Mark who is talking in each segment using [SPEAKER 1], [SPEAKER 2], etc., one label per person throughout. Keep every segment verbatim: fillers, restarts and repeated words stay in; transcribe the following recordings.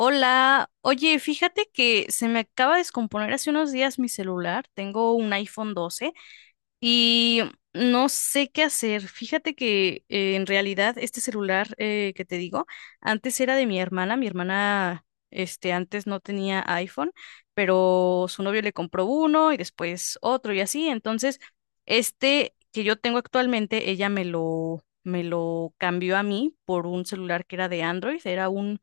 [SPEAKER 1] Hola, oye, fíjate que se me acaba de descomponer hace unos días mi celular, tengo un iPhone doce y no sé qué hacer. Fíjate que eh, en realidad este celular eh, que te digo, antes era de mi hermana, mi hermana este, antes no tenía iPhone, pero su novio le compró uno y después otro y así, entonces este que yo tengo actualmente, ella me lo, me lo cambió a mí por un celular que era de Android, era un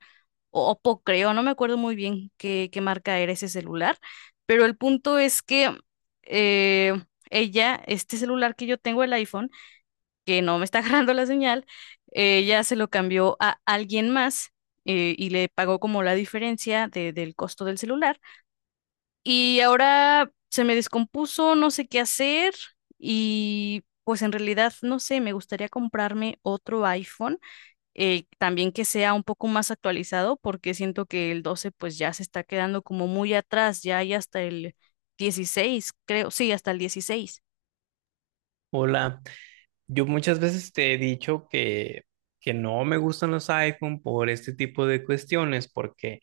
[SPEAKER 1] o Oppo creo, no me acuerdo muy bien qué, qué marca era ese celular, pero el punto es que eh, ella, este celular que yo tengo, el iPhone, que no me está agarrando la señal, ella se lo cambió a alguien más. eh, y le pagó como la diferencia de- del costo del celular. Y ahora se me descompuso, no sé qué hacer y pues en realidad no sé, me gustaría comprarme otro iPhone eh, también que sea un poco más actualizado, porque siento que el doce pues ya se está quedando como muy atrás, ya hay hasta el dieciséis, creo, sí, hasta el dieciséis.
[SPEAKER 2] Hola, yo muchas veces te he dicho que, que no me gustan los iPhone por este tipo de cuestiones, porque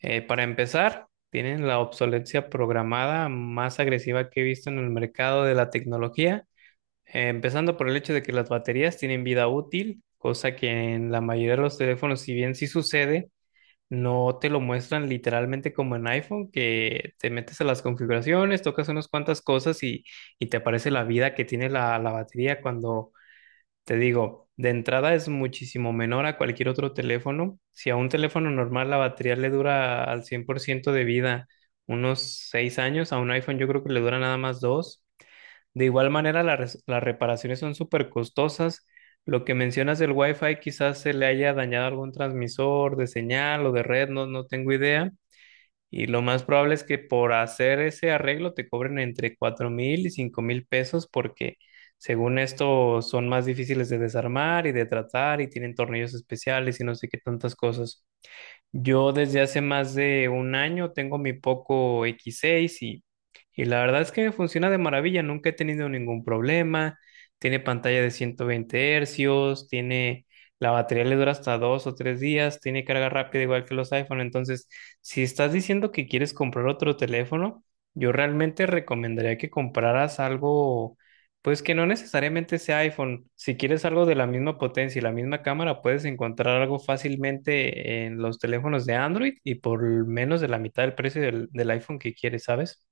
[SPEAKER 2] eh, para empezar, tienen la obsolescencia programada más agresiva que he visto en el mercado de la tecnología, eh, empezando por el hecho de que las baterías tienen vida útil, cosa que en la mayoría de los teléfonos, si bien sí sucede, no te lo muestran literalmente como en iPhone, que te metes a las configuraciones, tocas unas cuantas cosas y, y te aparece la vida que tiene la la batería cuando te digo, de entrada es muchísimo menor a cualquier otro teléfono. Si a un teléfono normal la batería le dura al cien por ciento de vida unos seis años, a un iPhone yo creo que le dura nada más dos. De igual manera, la res- las reparaciones son súper costosas. Lo que mencionas del Wi-Fi, quizás se le haya dañado algún transmisor de señal o de red, no, no tengo idea. Y lo más probable es que por hacer ese arreglo te cobren entre cuatro mil y cinco mil pesos porque según esto son más difíciles de desarmar y de tratar y tienen tornillos especiales y no sé qué tantas cosas. Yo desde hace más de un año tengo mi Poco X seis y, y la verdad es que me funciona de maravilla, nunca he tenido ningún problema, tiene pantalla de ciento veinte hercios, tiene, la batería le dura hasta dos o tres días, tiene carga rápida igual que los iPhone, entonces si estás diciendo que quieres comprar otro teléfono, yo realmente recomendaría que compraras algo pues que no necesariamente sea iPhone. Si quieres algo de la misma potencia y la misma cámara, puedes encontrar algo fácilmente en los teléfonos de Android y por menos de la mitad del precio del, del iPhone que quieres, ¿sabes?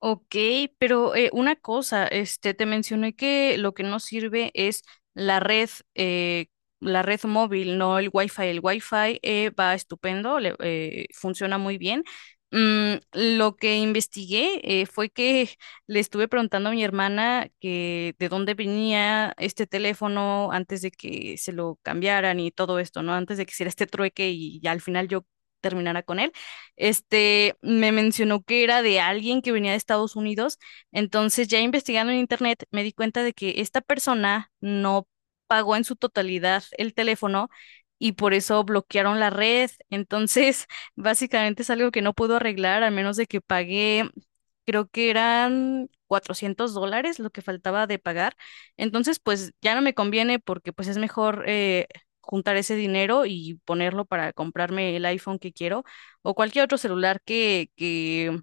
[SPEAKER 1] Ok, pero eh, una cosa, este, te mencioné que lo que no sirve es la red, eh, la red móvil, no el Wi-Fi. El Wi-Fi eh, va estupendo, le- eh, funciona muy bien. Mm, lo que investigué eh, fue que le estuve preguntando a mi hermana que de dónde venía este teléfono antes de que se lo cambiaran y todo esto, ¿no? Antes de que hiciera este trueque y ya al final yo terminara con él este, me mencionó que era de alguien que venía de Estados Unidos. Entonces, ya investigando en internet, me di cuenta de que esta persona no pagó en su totalidad el teléfono y por eso bloquearon la red. Entonces, básicamente es algo que no pudo arreglar, al menos de que pagué, creo que eran cuatrocientos dólares lo que faltaba de pagar. Entonces, pues ya no me conviene porque pues es mejor eh, juntar ese dinero y ponerlo para comprarme el iPhone que quiero o cualquier otro celular que, que,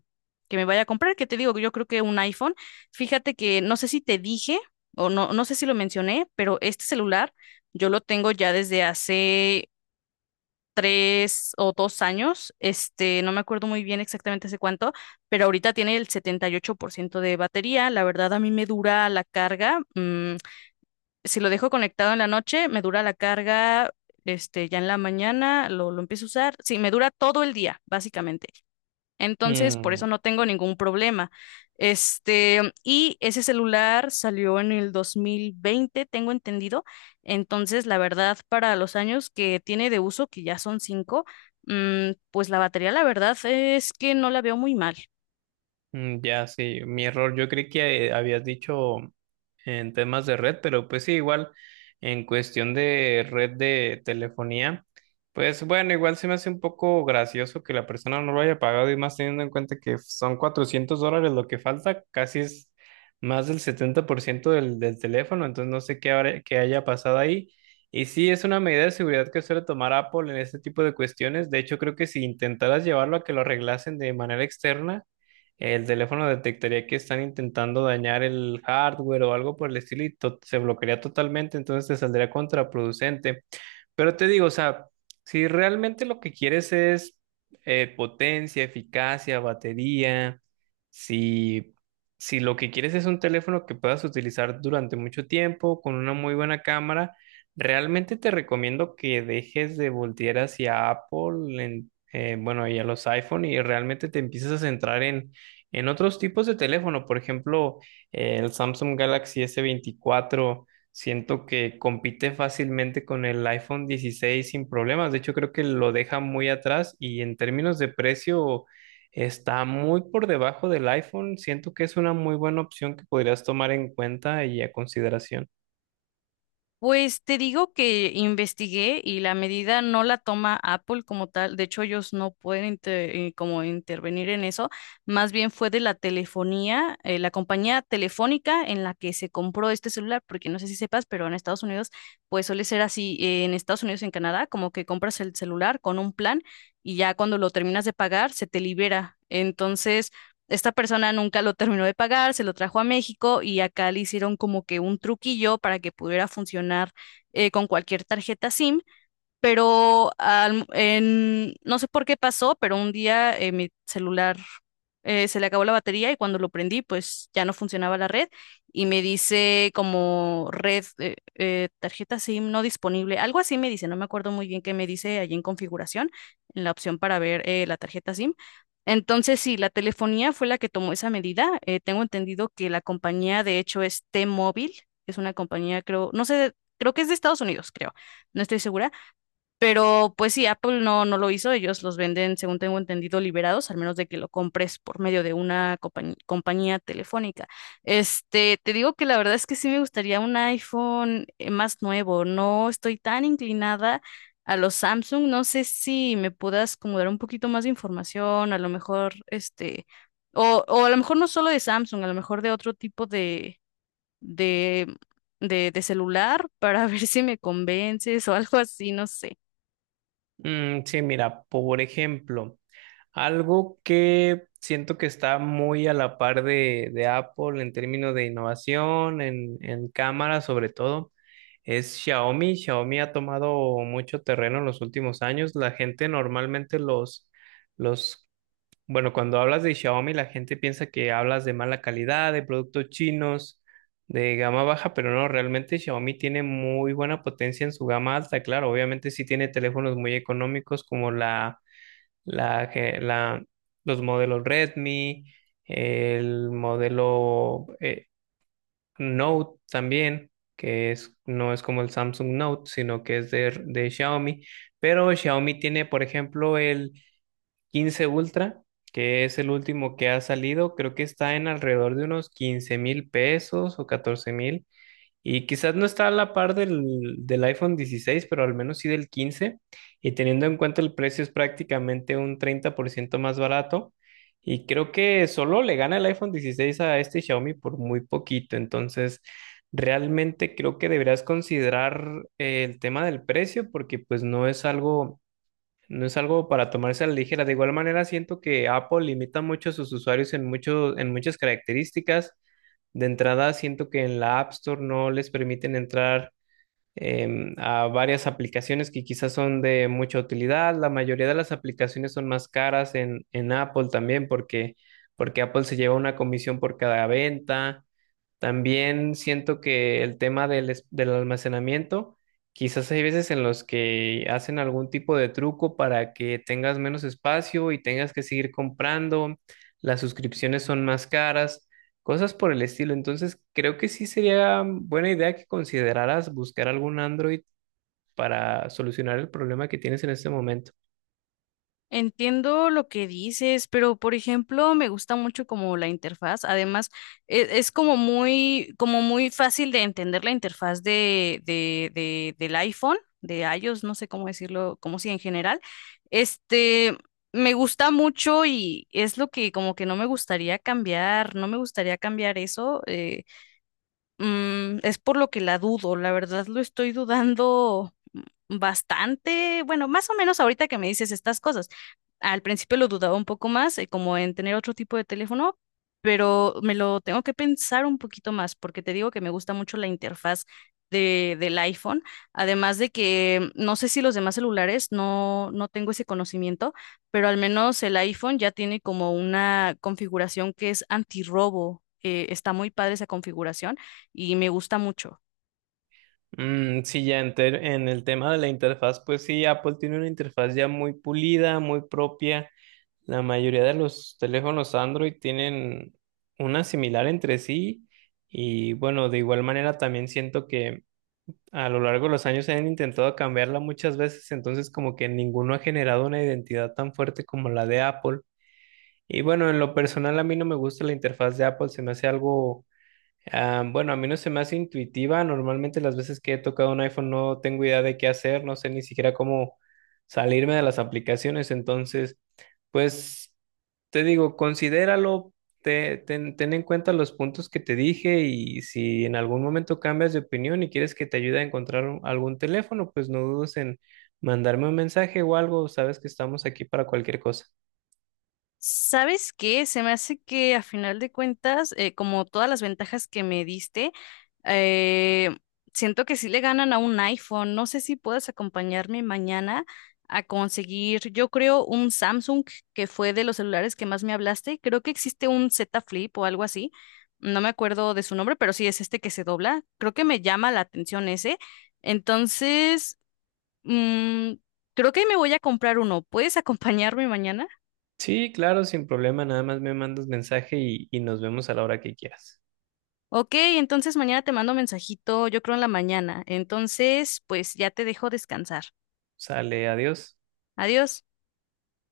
[SPEAKER 1] que me vaya a comprar, que te digo, que yo creo que un iPhone, fíjate que no sé si te dije o no, no sé si lo mencioné, pero este celular yo lo tengo ya desde hace tres o dos años, este, no me acuerdo muy bien exactamente hace cuánto, pero ahorita tiene el setenta y ocho por ciento de batería, la verdad a mí me dura la carga, mm, si lo dejo conectado en la noche, me dura la carga. Este, ya en la mañana lo, lo empiezo a usar. Sí, me dura todo el día, básicamente. Entonces, por
[SPEAKER 2] Mm.
[SPEAKER 1] eso no tengo ningún problema. Este, y ese celular salió en el dos mil veinte, tengo entendido. Entonces, la verdad, para los años que tiene de uso, que ya son cinco, mm, pues la batería, la verdad es que no la veo muy mal.
[SPEAKER 2] Mm. Ya, sí, mi error. Yo creí que eh, habías dicho en temas de red, pero pues sí, igual en cuestión de red de telefonía, pues bueno, igual se me hace un poco gracioso que la persona no lo haya pagado y más teniendo en cuenta que son cuatrocientos dólares lo que falta, casi es más del setenta por ciento del, del teléfono, entonces no sé qué, habrá- qué haya pasado ahí. Y sí, es una medida de seguridad que suele tomar Apple en este tipo de cuestiones. De hecho, creo que si intentaras llevarlo a que lo arreglasen de manera externa, el teléfono detectaría que están intentando dañar el hardware o algo por el estilo y to- se bloquearía totalmente, entonces te saldría contraproducente. Pero te digo, o sea, si realmente lo que quieres es eh, potencia, eficacia, batería, si, si lo que quieres es un teléfono que puedas utilizar durante mucho tiempo con una muy buena cámara, realmente te recomiendo que dejes de voltear hacia Apple, en- eh, bueno, y a los iPhone y realmente te empieces a centrar en, en, otros tipos de teléfono, por ejemplo, eh, el Samsung Galaxy s veinticuatro. Siento que compite fácilmente con el iPhone dieciséis sin problemas. De hecho, creo que lo deja muy atrás y en términos de precio está muy por debajo del iPhone. Siento que es una muy buena opción que podrías tomar en cuenta y a consideración.
[SPEAKER 1] Pues te digo que investigué y la medida no la toma Apple como tal. De hecho, ellos no pueden inter- eh, como intervenir en eso. Más bien fue de la telefonía, eh, la compañía telefónica en la que se compró este celular, porque no sé si sepas, pero en Estados Unidos, pues suele ser así. eh, en Estados Unidos y en Canadá, como que compras el celular con un plan y ya cuando lo terminas de pagar, se te libera. Entonces esta persona nunca lo terminó de pagar, se lo trajo a México y acá le hicieron como que un truquillo para que pudiera funcionar eh, con cualquier tarjeta SIM, pero al- en- no sé por qué pasó, pero un día eh, mi celular eh, se le acabó la batería y cuando lo prendí, pues ya no funcionaba la red y me dice como red, eh, eh, tarjeta SIM no disponible, algo así me dice, no me acuerdo muy bien qué me dice allí en configuración, en la opción para ver eh, la tarjeta SIM. Entonces, sí, la telefonía fue la que tomó esa medida. eh, tengo entendido que la compañía, de hecho, es T-Mobile, es una compañía, creo, no sé, creo que es de Estados Unidos, creo, no estoy segura, pero pues sí, Apple no, no lo hizo, ellos los venden, según tengo entendido, liberados, al menos de que lo compres por medio de una compañ- compañía telefónica. Este, te digo que la verdad es que sí me gustaría un iPhone eh, más nuevo, no estoy tan inclinada a los Samsung, no sé si me puedas como dar un poquito más de información, a lo mejor, este, o, o a lo mejor no solo de Samsung, a lo mejor de otro tipo de, de, de, de celular para ver si me convences o algo así, no sé.
[SPEAKER 2] Mm, sí, mira, por ejemplo. Algo que siento que está muy a la par de, de Apple en términos de innovación, en, en cámara sobre todo, es Xiaomi. Xiaomi ha tomado mucho terreno en los últimos años. La gente normalmente los, los, bueno, cuando hablas de Xiaomi, la gente piensa que hablas de mala calidad, de productos chinos, de gama baja, pero no, realmente Xiaomi tiene muy buena potencia en su gama alta. Claro, obviamente sí tiene teléfonos muy económicos como la la, que- la- los modelos Redmi, el modelo eh, Note también, que es, no es como el Samsung Note, sino que es de, de Xiaomi. Pero Xiaomi tiene, por ejemplo, el quince Ultra, que es el último que ha salido. Creo que está en alrededor de unos 15 mil pesos o 14 mil. Y quizás no está a la par del, del iPhone dieciséis, pero al menos sí del quince. Y teniendo en cuenta el precio es prácticamente un treinta por ciento más barato. Y creo que solo le gana el iPhone dieciséis a este Xiaomi por muy poquito. Entonces, realmente creo que deberías considerar eh, el tema del precio porque pues no es algo no es algo para tomarse a la ligera. De igual manera, siento que Apple limita mucho a sus usuarios en mucho- en muchas características. De entrada, siento que en la App Store no les permiten entrar em, a varias aplicaciones que quizás son de mucha utilidad. La mayoría de las aplicaciones son más caras en, en, Apple también porque, porque Apple se lleva una comisión por cada venta. También siento que el tema del, es- del almacenamiento, quizás hay veces en los que hacen algún tipo de truco para que tengas menos espacio y tengas que seguir comprando, las suscripciones son más caras, cosas por el estilo. Entonces, creo que sí sería buena idea que consideraras buscar algún Android para solucionar el problema que tienes en este momento.
[SPEAKER 1] Entiendo lo que dices, pero por ejemplo, me gusta mucho como la interfaz. Además, e- es, como muy, como muy fácil de entender la interfaz de, de, de, del iPhone, de iOS, no sé cómo decirlo, como si en general. Este, me gusta mucho y es lo que como que no me gustaría cambiar, no me gustaría cambiar eso. eh, Mm, es por lo que la dudo, la verdad lo estoy dudando bastante, bueno, más o menos ahorita que me dices estas cosas. Al principio lo dudaba un poco más, eh, como en tener otro tipo de teléfono, pero me lo tengo que pensar un poquito más porque te digo que me gusta mucho la interfaz de, del iPhone, además de que no sé si los demás celulares no, no tengo ese conocimiento, pero al menos el iPhone ya tiene como una configuración que es antirrobo. eh, está muy padre esa configuración y me gusta mucho.
[SPEAKER 2] Mm, sí, ya en, ter- en el tema de la interfaz, pues sí, Apple tiene una interfaz ya muy pulida, muy propia. La mayoría de los teléfonos Android tienen una similar entre sí y bueno, de igual manera también siento que a lo largo de los años se han intentado cambiarla muchas veces, entonces como que ninguno ha generado una identidad tan fuerte como la de Apple. Y bueno, en lo personal a mí no me gusta la interfaz de Apple, se me hace algo. Ah, bueno, a mí no se me hace intuitiva. Normalmente las veces que he tocado un iPhone no tengo idea de qué hacer, no sé ni siquiera cómo salirme de las aplicaciones. Entonces, pues te digo, considéralo, te- ten, ten en cuenta los puntos que te dije y si en algún momento cambias de opinión y quieres que te ayude a encontrar un- algún teléfono, pues no dudes en mandarme un mensaje o algo. Sabes que estamos aquí para cualquier cosa.
[SPEAKER 1] ¿Sabes qué? Se me hace que a final de cuentas, eh, como todas las ventajas que me diste, eh, siento que sí le ganan a un iPhone. No sé si puedes acompañarme mañana a conseguir, yo creo, un Samsung que fue de los celulares que más me hablaste. Creo que existe un Z Flip o algo así. No me acuerdo de su nombre, pero sí es este que se dobla. Creo que me llama la atención ese. Entonces, mm, creo que me voy a comprar uno. ¿Puedes acompañarme mañana?
[SPEAKER 2] Sí, claro, sin problema. Nada más me mandas mensaje y, y nos vemos a la hora que quieras.
[SPEAKER 1] Ok, entonces mañana te mando mensajito, yo creo en la mañana. Entonces, pues ya te dejo descansar.
[SPEAKER 2] Sale, adiós.
[SPEAKER 1] Adiós.